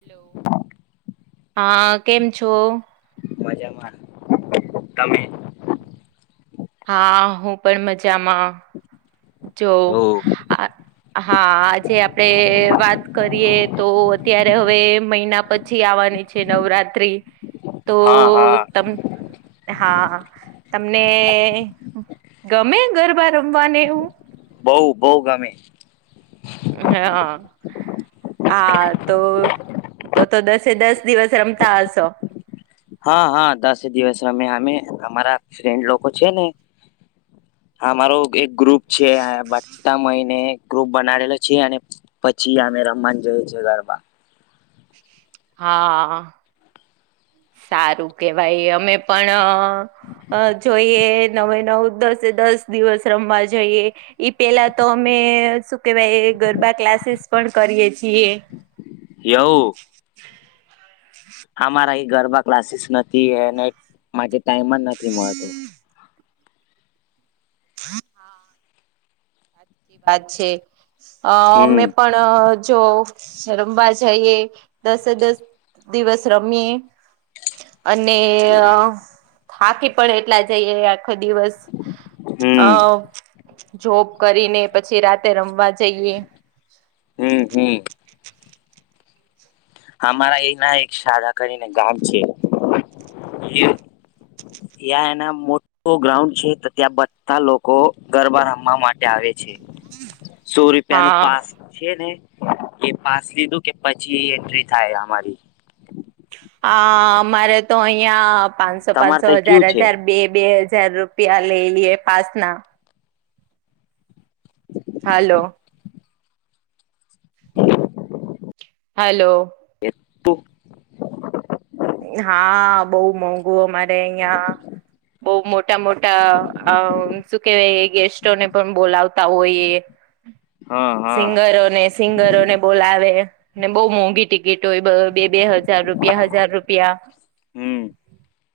Hello હા કેમ છો? મજામાં તમે? હા હું પણ મજામાં જો ઓ આ હા આજે આપડે વાત કરીએ તો અત્યારે હવે મહિના પછ થી આવાની છે નવરાત્રી. તો હ હા. તમ હા તમને ગમે ગરબા રમવાને એવું? બઉ બઉ ગમે. હમ્મ હા. હા તો તો તો દસે દસ દિવસ રમતા હશો? હા હા દસે દિવસ રમીએ અમે અમારા ફ્રેન્ડ લોકો છે ને અમારો એક ગ્રુપ છે આયા બધા મળીને ગ્રુપ બનાવેલો છે અને પછી અમે રમવાનું જઈએ છીએ ગરબા. હા સારું કેવાય અમે પણ અઅ અ જોઈએ નવે નવ દસે દસ દિવસ રમવા જઈએ. એ પેલા તો અમે શું કેહેવાય ગરબા ક્લાસીસ પણ કરીએ છીએ. યવુ. [unintelligible] આમારા અય ગરબા ક્લાસીસ નથી એને માટે ટાઈમ જ નથી મળતો. હા હા. સાચી વાત છે અ હમ મે પણ અ જો રમવા જઈએ દસે દસ દિવસ રમીએ અને થાકી પણ એટલા જઈએે આખો દિવસ અ હમ જોબ કરીને પછી રાતે રમવા જઈએ. હમ હમ. અમારા એના એક શાળા કરીને ગામ છે એય યા એના મોટ્ટો ગ્રાઉન્ડ છે, તો ત્યાં બધા લોકો ગરબા રમવા માટે આવે છે સો રૂપિયાનું હા પાસ છે ને એ પાસ લીધું કે પછી એ એન્ટ્રી થાય અમારી. હ અમારે તો અહિયાં પાંચસો તમારે પાંચસો તઈ હજાર કયું છે? હજાર બે બે હજાર રૂપ પીયા લઈ લઈએ પાસના. હાલો. હાલો. એ [unintelligible] હા બઉ મોંઘુ અમારે અહિયાં. બઉ મોટા મોટા અ શું કેહેવાય ગેસ્ટોને પણ બોલાવતા હોય એ. હા હા સિંગરો ને સિંગરોને બોલાવે ને બહુ મોંઘી ટિકિટો હોય બે બે હજાર રૂપિયા હજાર રૂપ પિયા હમ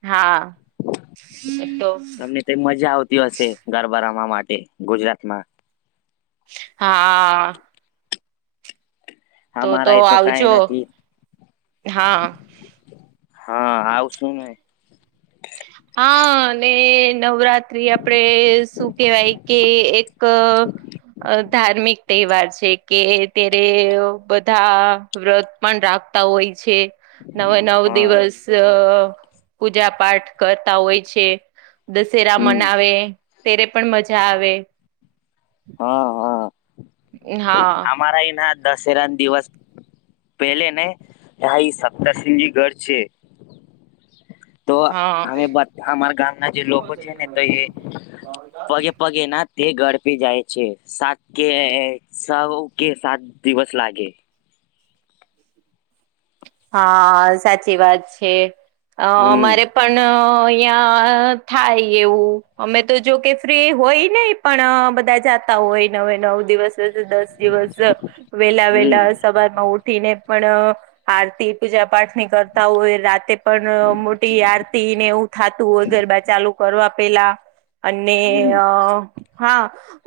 હા હમ્મ હતો. તે મજા આવતી હશે ગરબા રમવા માટે ગુજરાતમાં. હા. અમારાય તો કાંઈ નથી. હા હા આવશુ ને. હા અને નવરાત્રી આપડે શું કેવાય કે એક. અ ધાર્મિક તહેવાર છે કે ત્યારે બધા. વ્રત પણ રાખતા હોય છે. નવે નવ હા દિવસ અ પૂજા પાઠ. કરતા હોય છે દશેરા હમ મનાવે તેરે પણ મજા આવે. હા હા હા અમારા એના દશેરા ની દિવસ પેલે ને હા એ સપ્તસિહજી ઘર છે. તો હા. અમે અમારા ગામના જે લોકો છે ને તો એ પગે પગે ના તે ઘર પે જાય છે સાત કે સૌ કે સાત દિવસ લાગે હા સાચી વાત છે અ હમ અમારે પણ અહિયાં થાય એવું અમે તો જો કે ફ્રી હોય નેય પણ બધા જાતા હોય નવે નવ દિવસ દસે દસ દિવસ વેલા હમ વેલા સવાર માં ઉઠીને પણ આરતી પૂજા પાઠ ની કરતા હોય રાતે પણ મોટી આરતી ને એવું થાતું હોય ગરબા ચાલુ કરવા પેલા અને હમ હા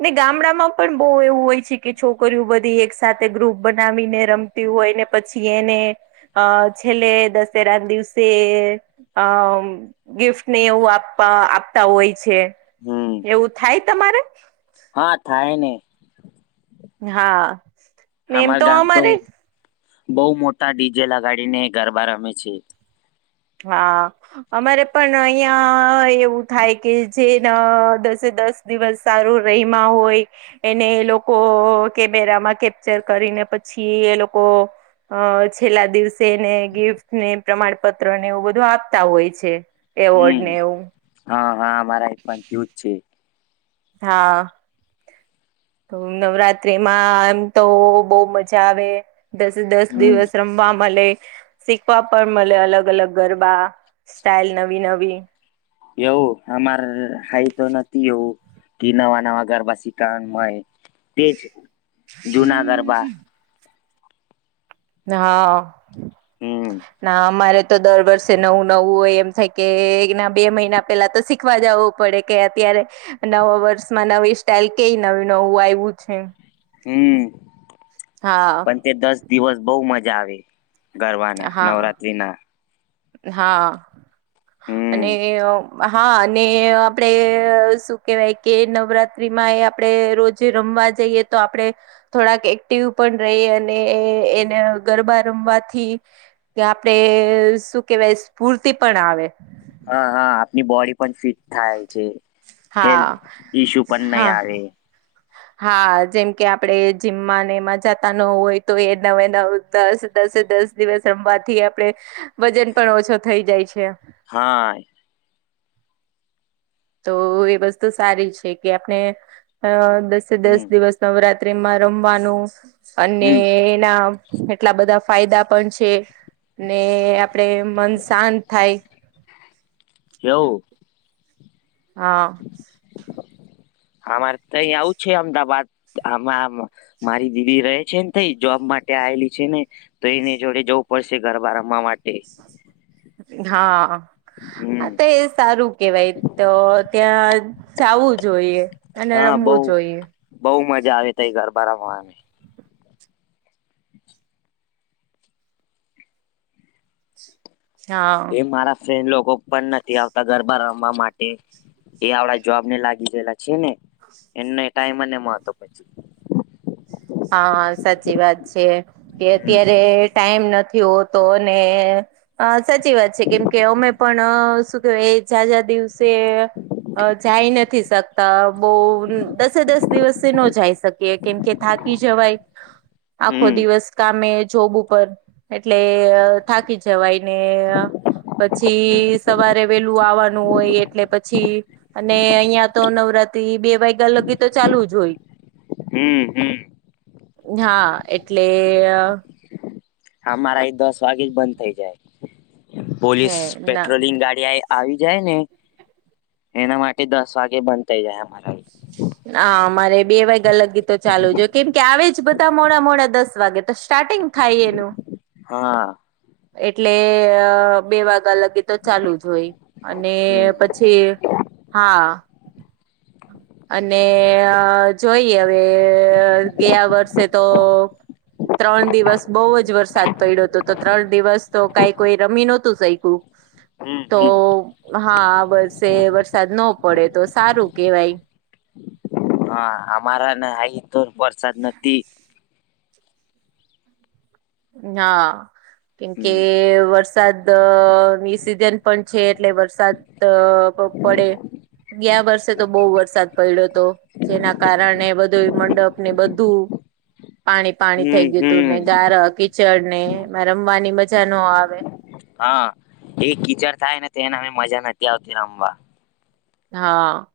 ને ગામડા માં પણ બહુ એવું હોય છે કે છોકરીઓ બધી એક સાથે ગ્રુપ બનાવીને રમ તી હોય ને પછી એને અ છેલ્લે દશેરાના દિવસે અ મ ગિફ્ટ ને એવું આપ આપતા હોય છે હમ એવું થાય તમારે હા થાય ને હા ને એમ અમાર તો ગામ અમારે બહુ મોટા ડીઝે લગાડી ને ગરબા રમે છે. હા અમારે પણ અહિયાં એવું થાય કે જેના દસે દસ દિવસ સારું રયમાં હોય એને એ લોકો કેમેરામાં કેપ્ચર કરીને પછી એ લોકો અ છેલ્લા દિવસે એને ગિફ્ટ ને પ્રમાણપત્ર ત્ર ને એવું બધું આપતા હોય છે. એવોર્ડ હમ ને એવું હા હા અમારા એક પણ થયું જ છે. હા. તો નવરાત્રીમાં એમ તો બહુ મજા આવે. દસે દસ હમ દિવસ રમવા મળે. શીખવા પણ મળે અલગ અલગ ગરબા સ્ટાઇલ નવી નવી એવું હમારે હાઈ તો નથી એવું કે નવા નવા ગરબા શીખાવાનું હોય તેજ જૂના ગરબા હા હમ ના અમારે તો દર વર્ષે નવું નવું હોય એમ થાય કે ના બે મહિના પેલા તો શીખવા જવું પડે કે અત્યારે નવા વર્ષમાં નવી સ્ટાઈલ કેઈ નવું નવું આવ્યું છે. હમ. હા. પણ તે દસ દિવસ બઉ મજા આવે ગરવાના હા નવરાત્રીના હા હમ્મ અને હા અને આપડે શું કેવાય કે નવરાત્રી માં એ આપણે રોજે રમવા જઈએ તો આપડે થોડાક એક્ટિવ પણ રહીએ અને એને ગરબા રમવાથી કે આપણે શું કેવાય સ્ફૂર્તિ પણ આવે હા હા આપની બોડી પણ ફિટ થાય છે. હા હેલ્થ ઇસ્યુ પણ હા નઈ આવે હા જેમ કે આપડે જીમમાં ને એમાં જાતા ન હોય તો એ નવે નવું દસ દસે દસ દિવસ રમવાથી આપડે વજન પણ ઓછો થઈ જાય છે. હા તો એ વસ્તુ સારી છે કે આપણે દસે દસ હમ દિવસ નવરાત્રીમાં રમવાનું અને હમ એના એટલા બધા ફાયદા પણ છે ને આપણે મન શાંત થાય કેવું હા હા મારે તઈ આવું છે અમદાવાદ આમાં આમ મારી દીદી રહે છે ને થઈ જોબ માટે આવેલી છે ને તો એની જોડે જવું પડશે ગરબા રમવા માટે હા હા હમ તો એ સારું કેવાય તો ત્યાં જાવું જોઈએ અને હા બઉ રમવું જોઈએ બઉ મજા આવે તઈ ગરબા રમવા હા એ મારા ફ્રેન્ડ લોકો પણ નથી આવતા ગરબા રમવા માટે એ આવડા જોબ ને લાગી ગયેલા છે ને એ ટાઈમ ની મળતો પછી હા સાચી કે હમ અત્યારે ટાઈમ નથી હોતો અને હા સાચી વાત છે કેમ કે અમે પણ શું કેવાય એ ઝાઝાં દિવસે હ જાય નથી શકતા બહુ દસે દસ દિવસથી ન જાય શકીએ કેમ કે થાકી જવાય આખો હમ દિવસ કામે જોબ ઉપર એટલે થાકી જવાય ને હમ પછી સવારે વેલું આવવાનું હોય એટલે પછી અને અહિયાં તો નવરાત્રી બે વાગ્યા લગી તો ચાલુ જ હોય હમ્મ હમ્મ હા એટલે અમારે એ દસ વાગે જ બંધ થઇ જાય હે પોલીસ ના પેટ્રોલિંગ ગાડી આય આવી જાય ને એના માટે દસ વાગે બંધ થઇ જાય અમારા હા મારે બે વાગે લયગી તો ચાલુ જો કેમ કે આવે જ બધા મોડા મોડા દસ વાગે તો સ્ટાર્ટિંગ થાઈ એનું હા એટલે બે વાગ્યા લગી તો ચાલુ જ હમ પછી હા અને જોઈએ હવે ગયા વર્ષે તો ત્રણ દિવસ બહુ જ વરસાદ પડ્યો તો તો ત્રણ દિવસ તો કાંઈ કોઈ રમી નતું સઈકું હમ્મ હમ્મ. હા, આ વરસેે વરસાદ નો પડે તો સારું કેવાય. હા, અમારાને અહી તો વરસાદ નથી. ના કેમકે હમ વર સાદની સિઝન પણ છે એટલે વરસાદ પડે ગયા વર્ષે તો બહુ વરસાદ પયડો તો. જેના કારણે બધુંય મંડપને બધું પાણી પાણી હમ થઈ ગયું તું હમ ને ગાર, કીચડને એમાં રમવાની મજા નો આવે. હા, એ કીચડ થાય ને તેના મય મજા નથી આવતી રમવા હા.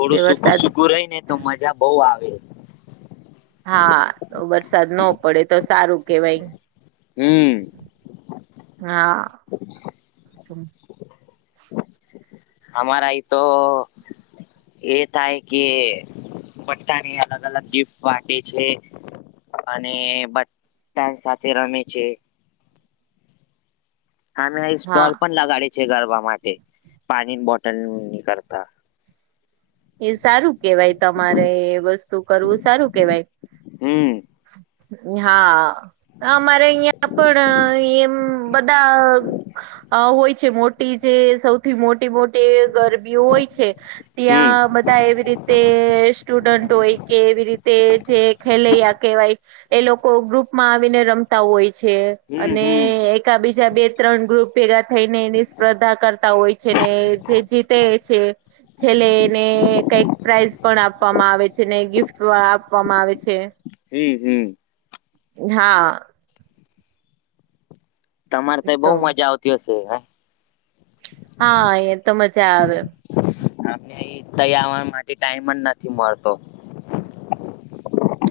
એટલે સુકું વરસાદ સુકું રહીને તો મજા બઉ આવે. હા, તો વરસાદ ન પડે તો સારું કેવાય. હમ્મ. હા. અમારા અય તો એ થાય કે પટ્ટાની અલગ અલગ ગિફ્ટ વાટે છે. અને બધા સાથે રમે છે. અમે અહી હા સ્ટોલ પણ લગાડે છે ગરબા માટે પાણીની બોટલની કરતા એ સારું કેવાય તમારે એ વસ્તુ કરવું સારું કેવાય. હમ હા અમારે અહિયાં પણ એમ બધા અ હોય છે મોટી જે સૌથી મોટી મોટી ગરબીઓ હોય છે હમ ત્યાં બધા એવી રીતે સ્ટુડન્ટ હોય કે એવી રીતે જે ખેલેૈયા કહેવાય એ લોકો ગ્રુપમાં આવીને રમતા હોય છે હમ અને હમ એક કા બીજા બે ત્રણ ગ્રુપ ભેગા થઈને એની સ્પર્ધા કરતા હોય છે ને જે જીતે છે છેલ્લે ને કઈક પ્રાઈઝ પણ આપવામાં આવે છે ને ગિફ્ટ આપવામાં આવે છે. હમ્મ હમ્મ. હા. તમારે તય બોવ એકદમ. મજા આવતી હશે હે હા, એ તો મજા આવે. આમને તય આવવા માટે ટાઈમ જ નથી મળતો.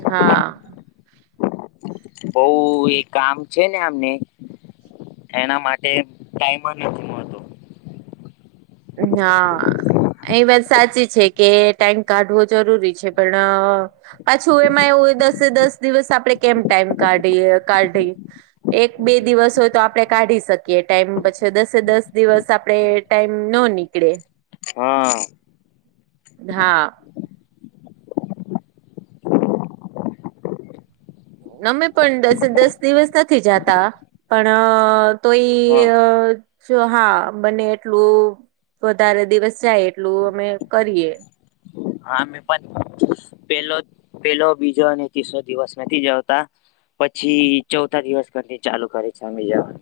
હા. બોવ એ કામ છે ને આમને એના માટે ટાઈમ જ નથી મ ના. એ વાત સાચી છે કે ટાઈમ કાઢવો જરૂરી છે પણ પાછું એમાં એવું દસે દસ દિવસ આપણે કેમ ટાઈમ કાઢીએ કાઢી એક બે દિવસ હોય તો આપડે કાઢી શકીએ ટાઈમ પછી દસે દસ દિવસ આપડે ટાઈમ ન નીકળે. હા હા. અમે પણ દસે દસ દિવસ નથી જાતા. પણ હા તોય જો હા બને એટલું વધારે દિવસ જાય એટલું અમે કરીએ. હા મે પણ પેલો પેલો બીજો અને ત્રીસો દિવસ નથી જતાં. પછી ચૌથા દિવસ પછી ચાલુ કરી છે અમે જવાનું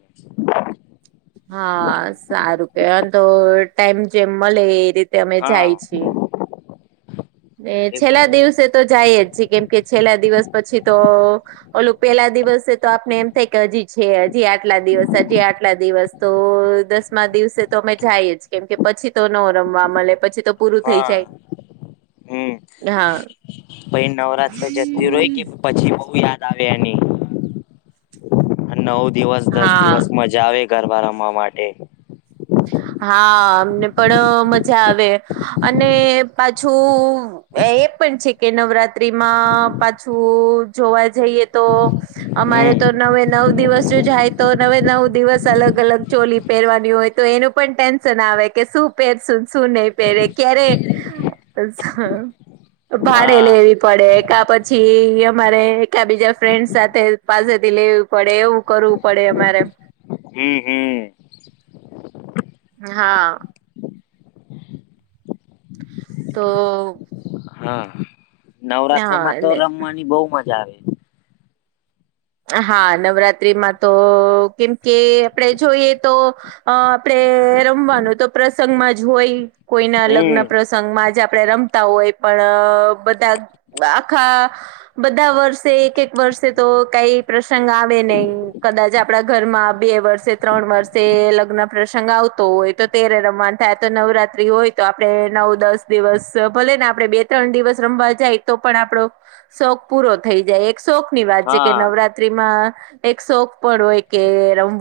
હા, સારું કે તો ટાઈમ જેમ મળે એ રીતે અમે જાય હા છીએ. ને એ છેલ્લા બહુ દિવસે તો જાય જ છે કેમ કે છેલ્લા દિવસ પછી તો ઓલું પેલા દિવસે તો આપને એમ થાય કે હજી છે હજી આટલા દિવસ હજી આટલા દિવસ. તો દસમા દિવસે તો અમે જાય જ. કેમ કે પછી તો ન રમવા મળે પછી ત તો પૂરું થઈ જાય. હા નાહા પહી નવરાત્ર જતુ રય કે પછી બઉ યાદ આવે એની. અને નવ દિવસ દસ હા દિવસ મજા આવે એ ગરબા રમવા માટે. હા, અમને પણ મજા આવે અને પાછું એ પણ છે કે નવરાત્રીમાં પાછું જોવા જઈએ તો અમારે હમ તો નવે નવ દિવસ જો જાય તો નવે નવ દિવસ અલગ- અલગ ચોલી પહેરવાની હોય તો એનું પણ ટેન્શન આવે કે શું પહેરશું શું નહી પહેરે ક્યારે ભાડે હા લેવી પડે કા પછી અમારે કા બીજા ફ્રેન્ડ સાથે પાસેથી લેવી પડે એવું કરવું પડે અમારે. હમ્મ- હમ્મ. હા. તો. હા, નવરાત્રા માં તો હા રમવાની બહું મજા આવે. હા, નવરાત્રીમાં તો કેમ કે આપણેે જોઈએ તો અ આપડે રમવાનું તો પ્રસંગમાં જ હોય. કોઈના લગ્ન હમ પ્રસ ગમાં જ આપણે રમતા હોય પણ બધા આખા બધા વર્ષે એક- એક વર્ષે તો કઈ પ્રસંગ આવે નહી. કદાચ આપડા ઘરમાં બે વર્ષે ત્રણ વર્ષ તે લગ્ન પ્રસંગ આવતો હોય તો તેરે રમવાનું થાય તો નવરાત્રી હોય તો આપણે નવ દસ દિવસ, ભલે ને આપણે બે ત્રણ દિવસ રમવા જાય તો પણ આપડો શોક પૂરો થઈ જાય એક શોક ની વાત કે હા નવરાત્રીમાં એક શોખ પણ હોય કે રમ